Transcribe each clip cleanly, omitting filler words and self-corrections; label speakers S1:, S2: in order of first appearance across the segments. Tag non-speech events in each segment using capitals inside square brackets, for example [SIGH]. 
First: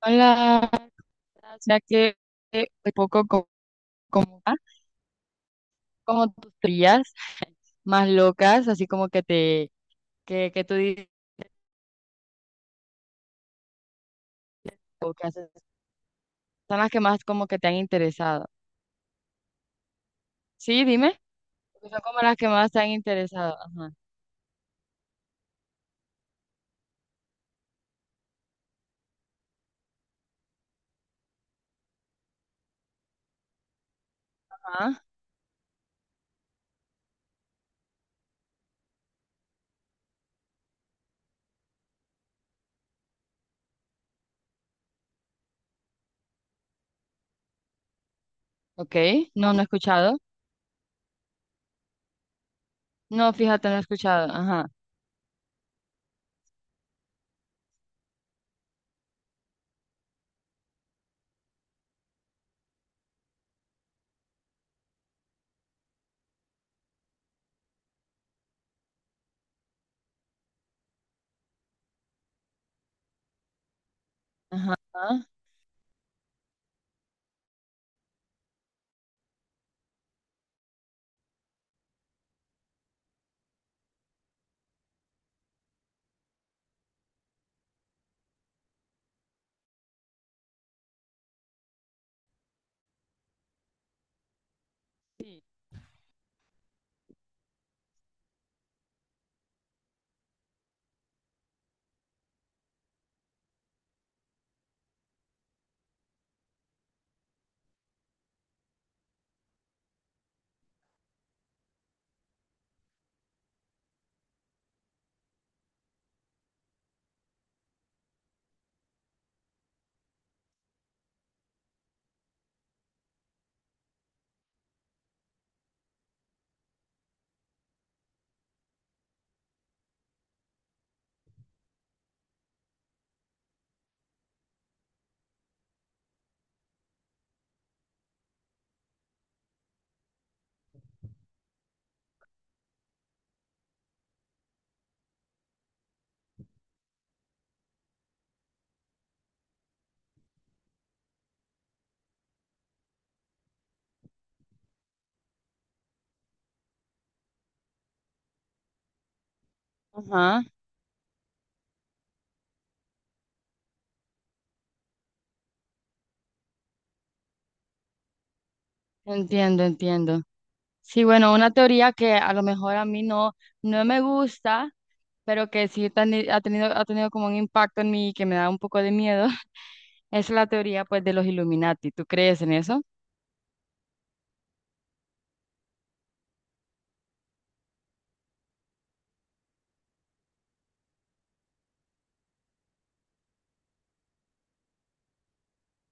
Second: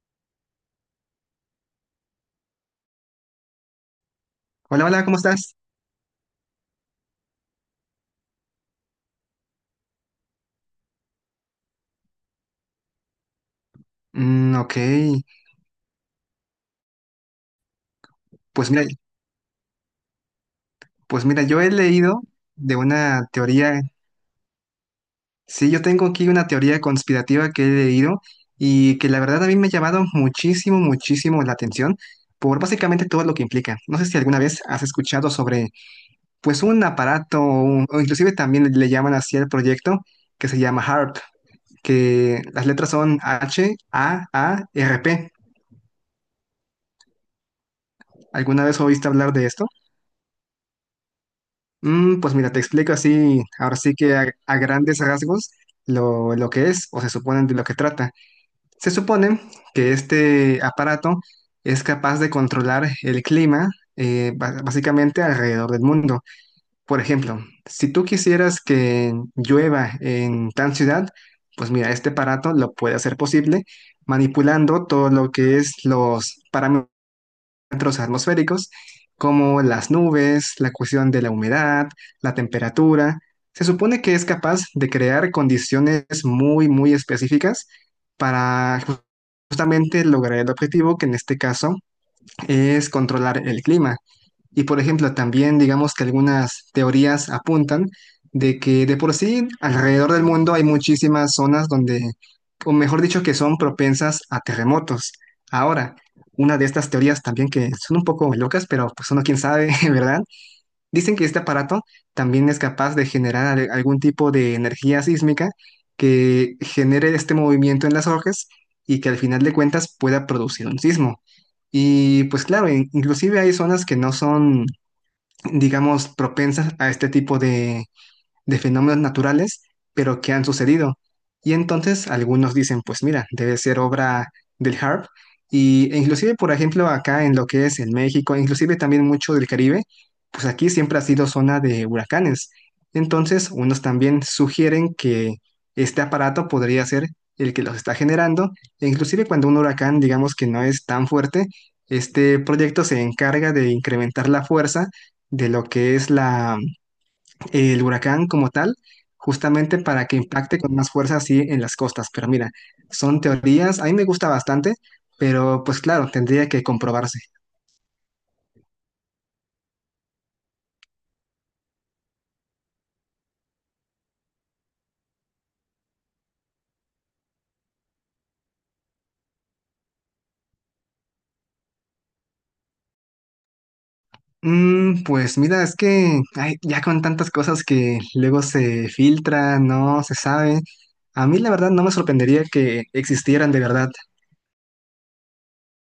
S1: Hola, ya que un poco como, ah,
S2: Hola, hola, ¿cómo estás?
S1: como tus teorías más locas, así como que te, que, tú dices,
S2: Ok,
S1: o que haces, son las que más como que te han interesado.
S2: pues mira,
S1: Sí, dime,
S2: pues mira, yo he
S1: porque son como
S2: leído
S1: las que más
S2: de
S1: te han
S2: una
S1: interesado.
S2: teoría,
S1: Ajá.
S2: sí, yo tengo aquí una teoría conspirativa que he leído y que la verdad a mí me ha llamado muchísimo, muchísimo la atención por básicamente todo lo que implica. No sé si alguna vez has
S1: Ah,
S2: escuchado sobre, pues, un aparato o, o inclusive también le llaman así al proyecto que se llama HARP, que las letras son HAARP. ¿Alguna vez
S1: ok,
S2: oíste hablar de
S1: no he
S2: esto?
S1: escuchado.
S2: Pues mira, te explico
S1: No,
S2: así,
S1: fíjate,
S2: ahora
S1: no he
S2: sí que
S1: escuchado.
S2: a
S1: Ajá,
S2: grandes rasgos lo que es o se supone de lo que trata. Se supone que este aparato es capaz de controlar el clima, básicamente alrededor del mundo. Por ejemplo, si tú quisieras que llueva en tal ciudad, pues mira, este aparato lo puede hacer posible
S1: ajá,
S2: manipulando todo
S1: ah,
S2: lo que es los parámetros, parámetros atmosféricos como las nubes, la cuestión de la humedad, la temperatura. Se supone que es capaz de crear condiciones muy, muy específicas para justamente lograr el objetivo, que en este caso es controlar el clima. Y por ejemplo,
S1: sí,
S2: también digamos que algunas teorías apuntan de que de por sí alrededor del mundo hay muchísimas zonas donde, o mejor dicho, que son propensas a terremotos. Ahora, una de estas teorías también que son un poco locas, pero pues uno quién sabe, [LAUGHS] ¿verdad? Dicen que este aparato también es capaz de generar algún tipo de energía sísmica que genere este movimiento en las hojas y que al final de cuentas pueda producir un sismo. Y pues claro, inclusive hay zonas que no son, digamos, propensas a este tipo de fenómenos naturales, pero que han sucedido. Y entonces algunos dicen, pues mira, debe ser obra del HARP. E inclusive, por ejemplo, acá en lo que es en México, inclusive también mucho del Caribe, pues aquí siempre ha sido zona de huracanes. Entonces, unos también sugieren que este aparato podría ser el que los está generando. E inclusive cuando un huracán, digamos que no es tan fuerte, este proyecto se encarga de incrementar la fuerza de lo que es el huracán como tal, justamente para que
S1: ajá,
S2: impacte con más fuerza así en las costas. Pero mira, son teorías, a mí me gusta bastante, pero pues claro, tendría que comprobarse.
S1: entiendo, entiendo. Sí, bueno, una teoría que a lo mejor a mí no, no me gusta pero que sí ha tenido como un impacto en mí que me da un poco de miedo, [LAUGHS] es la teoría pues de los Illuminati. ¿Tú crees en eso?
S2: Pues mira, es que ay, ya con tantas cosas que luego se filtran, no se sabe, a mí la verdad no me sorprendería que existieran de verdad.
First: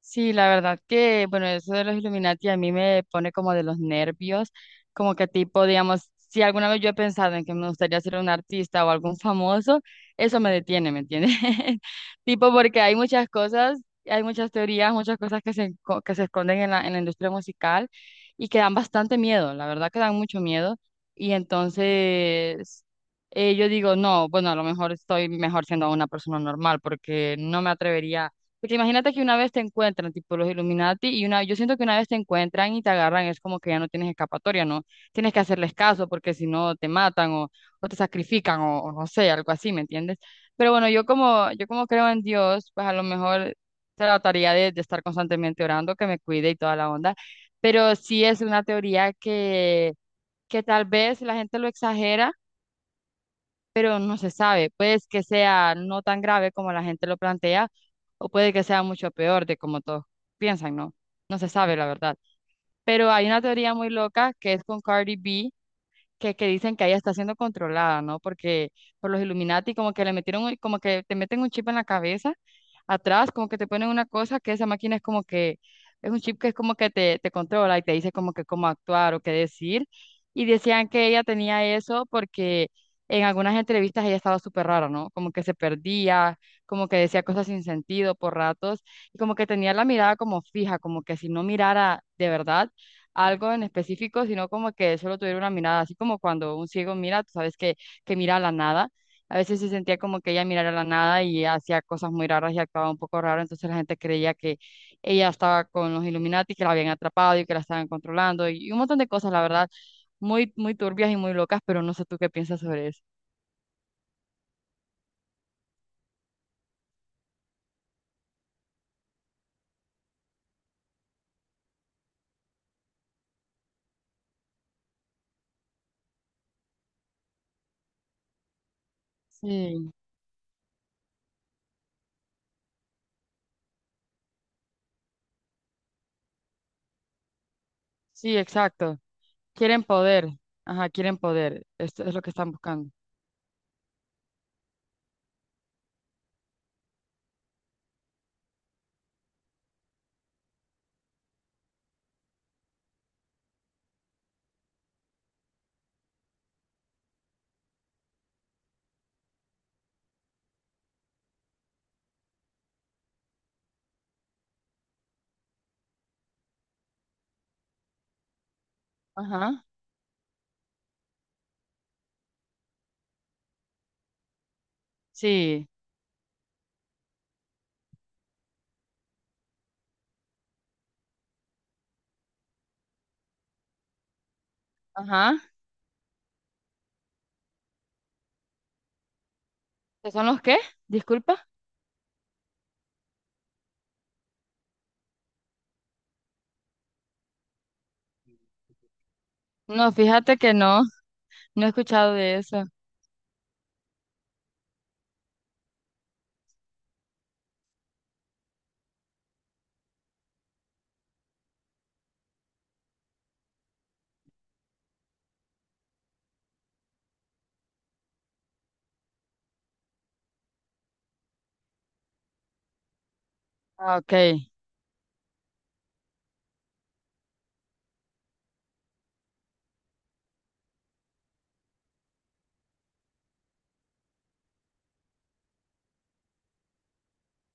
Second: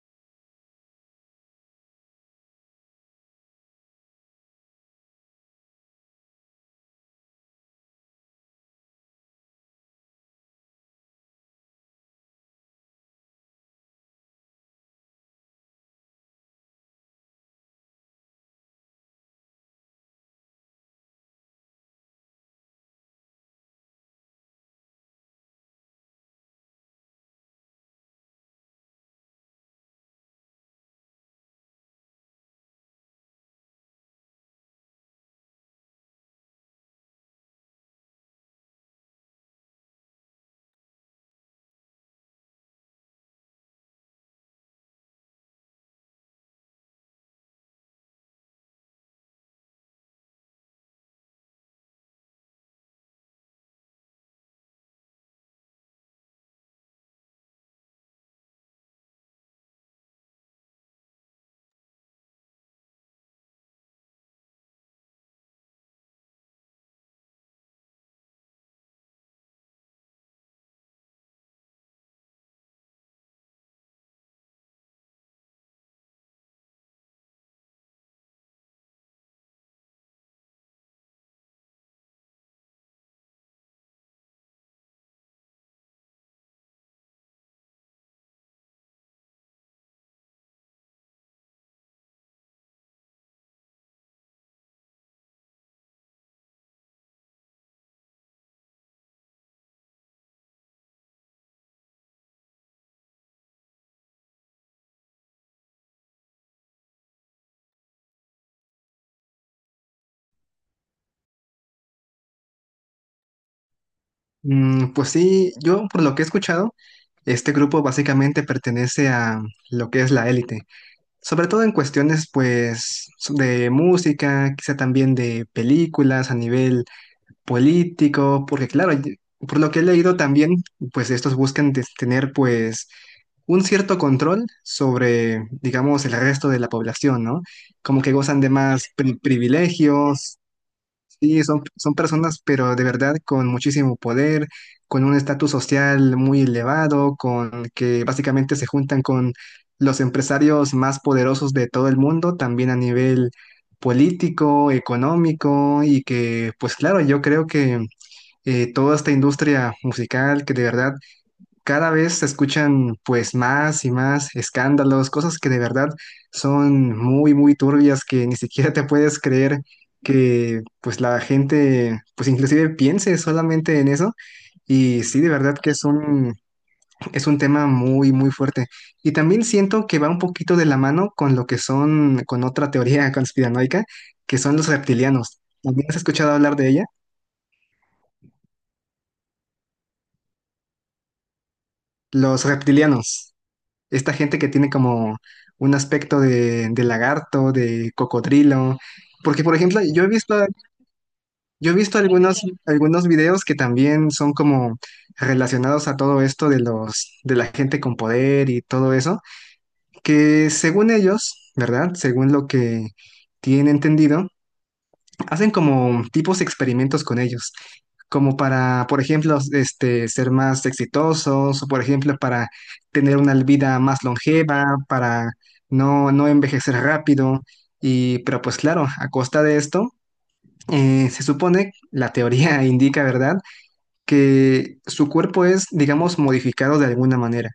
S1: Sí, la verdad que, bueno, eso de los Illuminati a mí me pone como de los nervios, como que tipo, digamos, si alguna vez yo he pensado en que me gustaría ser un artista o algún famoso, eso me detiene, ¿me entiendes? [LAUGHS] Tipo, porque hay muchas cosas, hay muchas teorías, muchas cosas que que se esconden en la industria musical y que dan bastante miedo, la verdad que dan mucho miedo. Y entonces, yo digo, no, bueno, a lo mejor estoy mejor siendo una persona normal porque no me atrevería porque imagínate que una vez te encuentran, tipo los Illuminati, y una, yo siento que una vez te encuentran y te agarran, es como que ya no tienes escapatoria, ¿no? Tienes que hacerles caso porque si no te matan o te sacrifican o no sé, algo así, ¿me entiendes? Pero bueno, yo como creo en Dios, pues a lo mejor trataría de estar constantemente orando, que me cuide y toda la onda, pero sí es una teoría que tal vez la gente lo exagera pero no se sabe. Puede que sea no tan grave como la gente lo plantea, o puede que sea mucho peor de como todos piensan, ¿no? No se sabe la verdad. Pero hay una teoría muy loca que es con Cardi B, que dicen que ella está siendo controlada, ¿no? Porque por los Illuminati como que le metieron, como que te meten un chip en la cabeza, atrás como que te ponen una cosa que esa máquina es como que, es un chip que es como que te controla y te dice como que cómo actuar o qué decir. Y decían que ella tenía eso porque en algunas entrevistas ella estaba súper rara, ¿no? Como que se perdía, como que decía cosas sin sentido por ratos y como que tenía la mirada como fija, como que si no mirara de verdad algo en específico, sino como que solo tuviera una mirada, así como cuando un ciego mira, tú sabes que mira a la nada. A veces se sentía como que ella mirara a la nada y hacía cosas muy raras y actuaba un poco raro, entonces la gente creía que ella estaba con los Illuminati, que la habían atrapado y que la estaban controlando y un montón de cosas, la verdad, muy, muy turbias y muy locas, pero no sé tú qué piensas sobre eso.
S2: Pues sí, yo por lo que he escuchado, este grupo básicamente pertenece a lo que es la élite. Sobre todo en cuestiones, pues, de música, quizá también de películas a nivel político, porque claro, por lo que he
S1: Sí,
S2: leído también, pues estos buscan tener, pues, un cierto control sobre, digamos, el resto de la población, ¿no? Como que
S1: sí,
S2: gozan de más
S1: exacto. Quieren poder,
S2: privilegios.
S1: ajá, quieren
S2: Sí,
S1: poder,
S2: son
S1: esto es lo que
S2: personas,
S1: están
S2: pero de
S1: buscando.
S2: verdad con muchísimo poder, con un estatus social muy elevado, con que básicamente se juntan con los empresarios más poderosos de todo el mundo, también a nivel político, económico, y que, pues claro, yo creo que toda esta industria musical que de verdad cada vez se escuchan pues más y más escándalos, cosas que de verdad son muy, muy turbias que ni siquiera te puedes creer
S1: Ajá,
S2: que pues la gente pues inclusive piense solamente en eso y sí, de verdad
S1: sí,
S2: que es un tema muy, muy fuerte. Y también siento que va un poquito de la mano con lo que son, con otra teoría [LAUGHS] conspiranoica, que son los
S1: ajá.
S2: reptilianos. ¿También has escuchado hablar de ella?
S1: ¿Qué son los qué? Disculpa.
S2: Los reptilianos. Esta gente que tiene como un aspecto de lagarto, de cocodrilo. Porque, por ejemplo,
S1: No, fíjate que no, no he
S2: yo he visto
S1: escuchado de
S2: algunos,
S1: eso.
S2: algunos videos que también son como relacionados a todo esto de los, de la gente con poder y todo eso, que según ellos, ¿verdad? Según lo que tienen entendido, hacen como tipos experimentos con ellos, como para, por ejemplo, este, ser más exitosos, o por ejemplo, para tener una vida
S1: Ah,
S2: más
S1: ok,
S2: longeva, para no envejecer rápido. Y, pero pues claro, a costa de esto, se supone, la teoría [LAUGHS] indica, ¿verdad? Que su cuerpo es, digamos, modificado de alguna manera.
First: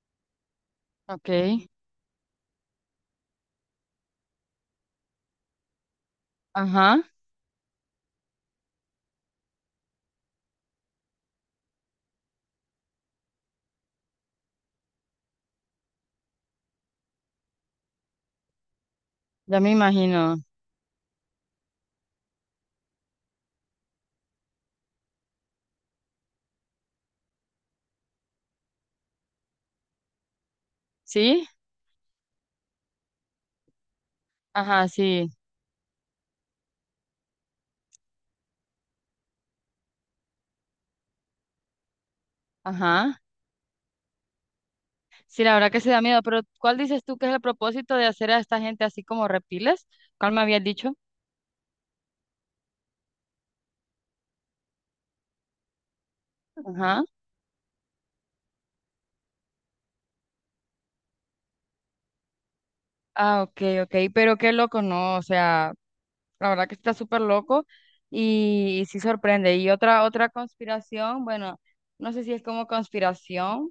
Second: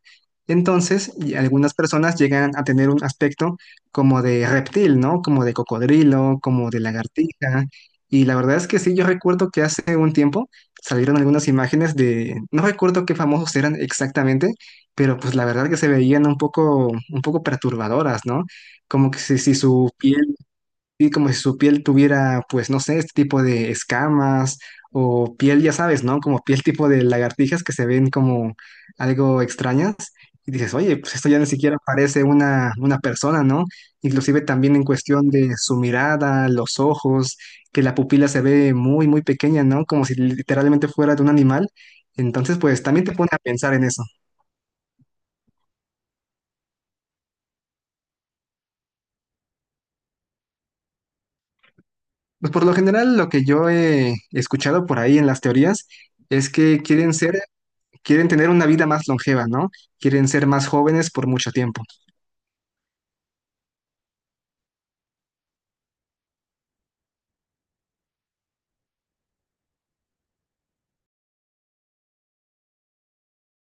S2: Entonces,
S1: ok,
S2: y algunas personas llegan a tener un aspecto como de reptil, ¿no? Como de cocodrilo, como de
S1: ajá,
S2: lagartija. Y la verdad es que sí, yo recuerdo que hace un tiempo salieron algunas imágenes de, no recuerdo qué famosos eran exactamente, pero pues la verdad que se veían un poco perturbadoras, ¿no? Como que si
S1: ya me
S2: su piel,
S1: imagino.
S2: sí, como si su piel tuviera, pues no sé, este tipo de escamas o piel, ya sabes, ¿no? Como piel tipo de lagartijas que se ven como algo extrañas. Y dices, oye, pues esto ya
S1: ¿Sí?
S2: ni siquiera parece una persona, ¿no? Inclusive también en
S1: Ajá,
S2: cuestión
S1: sí,
S2: de su mirada, los ojos, que la pupila se ve muy, muy pequeña, ¿no? Como si literalmente fuera de un animal. Entonces, pues también te
S1: ajá.
S2: pone a pensar en eso.
S1: Sí, la verdad que se da miedo, pero ¿cuál dices tú que es el propósito de hacer a esta gente así como reptiles? ¿Cuál me habías dicho?
S2: Pues por lo general, lo que yo he escuchado por ahí en las teorías es que
S1: Ajá.
S2: quieren ser, quieren tener una vida más longeva, ¿no? Quieren ser más jóvenes por mucho tiempo.
S1: Ah, ok, ok, pero qué loco, ¿no? O sea, la verdad que está súper loco y sí sorprende. Y otra, otra conspiración, bueno, no sé si es como conspiración,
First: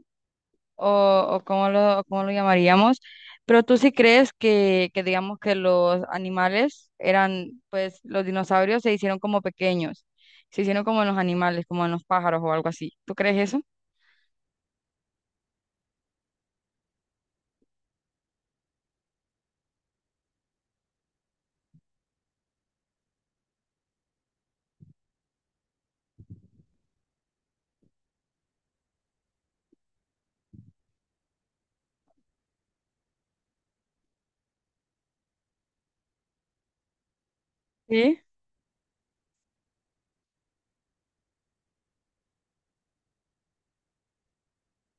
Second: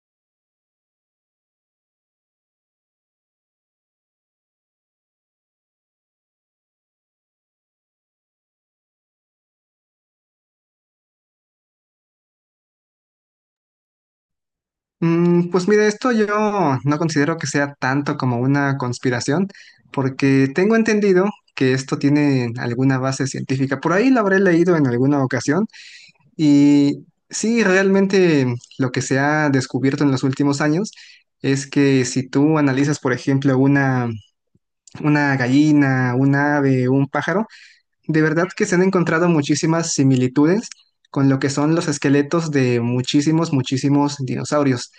S1: o cómo o cómo lo llamaríamos, pero tú sí crees que digamos que los animales eran, pues los dinosaurios se hicieron como pequeños, se hicieron como en los animales, como en los pájaros o algo así. ¿Tú crees eso?
S2: Pues mira, esto yo no considero que sea tanto como una conspiración, porque tengo entendido que esto tiene alguna base científica. Por ahí lo habré leído en alguna ocasión y sí, realmente lo que se ha descubierto en los últimos años es que si tú analizas, por ejemplo, una gallina, un ave, un pájaro,
S1: Sí.
S2: de verdad que se han encontrado muchísimas similitudes con lo que son los esqueletos de muchísimos, muchísimos dinosaurios.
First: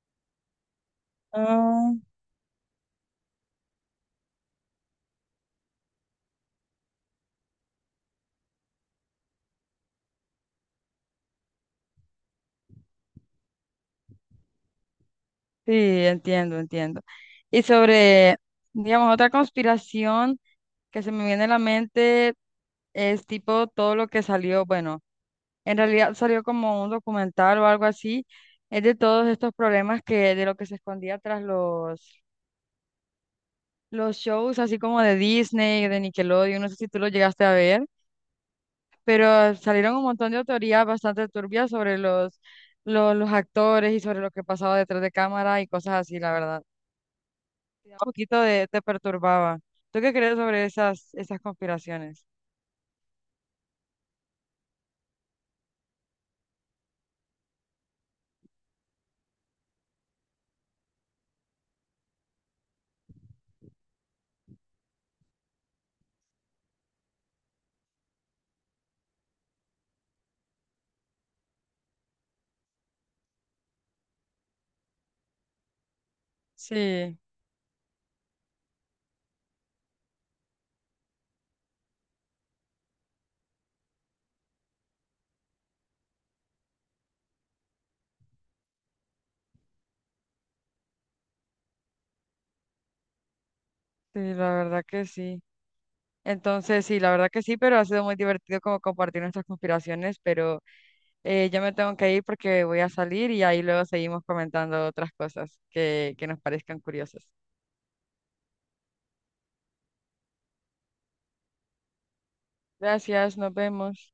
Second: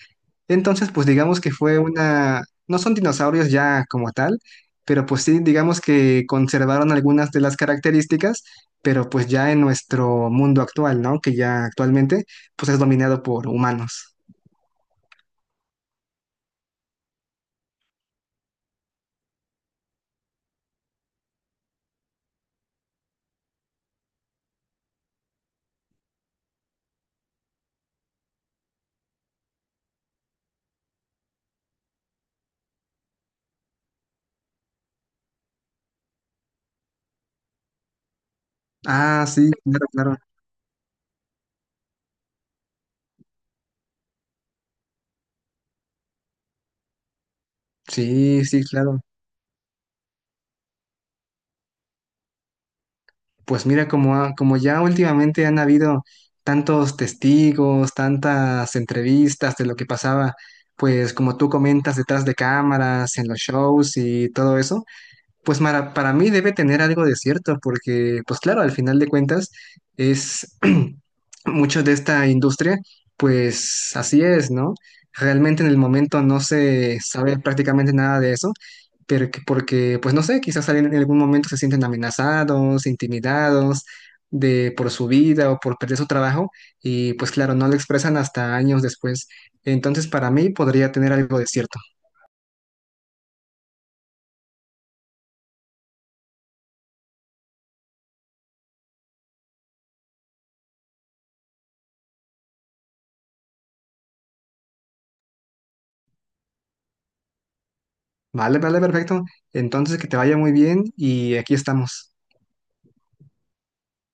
S2: Entonces, pues digamos que fue
S1: Ah,
S2: una... No son dinosaurios ya como tal, pero pues sí, digamos que conservaron algunas de las características, pero pues ya en nuestro mundo actual, ¿no? Que ya actualmente pues es dominado por humanos.
S1: sí, entiendo, entiendo. Y sobre, digamos, otra conspiración que se me viene a la mente es tipo todo lo que salió, bueno. En realidad salió como un documental o algo así, es de todos estos problemas que de lo que se escondía tras los shows, así como de Disney, de Nickelodeon, no sé si tú lo llegaste a ver,
S2: Ah, sí,
S1: pero
S2: claro,
S1: salieron un
S2: claro.
S1: montón de autorías bastante turbias sobre los actores y sobre lo que pasaba detrás de cámara y cosas así, la verdad. Te da un poquito
S2: Sí, sí,
S1: de, te
S2: claro.
S1: perturbaba. ¿Tú qué crees sobre esas, esas conspiraciones?
S2: Pues mira, como, como ya últimamente han habido tantos testigos, tantas entrevistas de lo que pasaba, pues como tú comentas detrás de cámaras, en los shows y todo eso, pues para mí debe tener algo de cierto, porque, pues claro, al final de cuentas es [CLEARS THROAT] mucho de esta industria, pues así es, ¿no? Realmente en el momento no se
S1: Sí,
S2: sabe prácticamente nada de eso, pero porque, pues no sé, quizás alguien en algún momento se sienten amenazados, intimidados de por su vida o por perder su trabajo y pues claro, no lo expresan hasta años después. Entonces, para mí podría tener algo de cierto.
S1: sí, la verdad que sí. Entonces, sí, la verdad que sí, pero ha sido muy divertido como compartir nuestras conspiraciones, pero yo me tengo que ir porque voy a salir y ahí luego seguimos comentando otras cosas que nos parezcan curiosas.
S2: Vale, vale, perfecto. Entonces, que te vaya muy bien y aquí estamos.
S1: Gracias, nos vemos.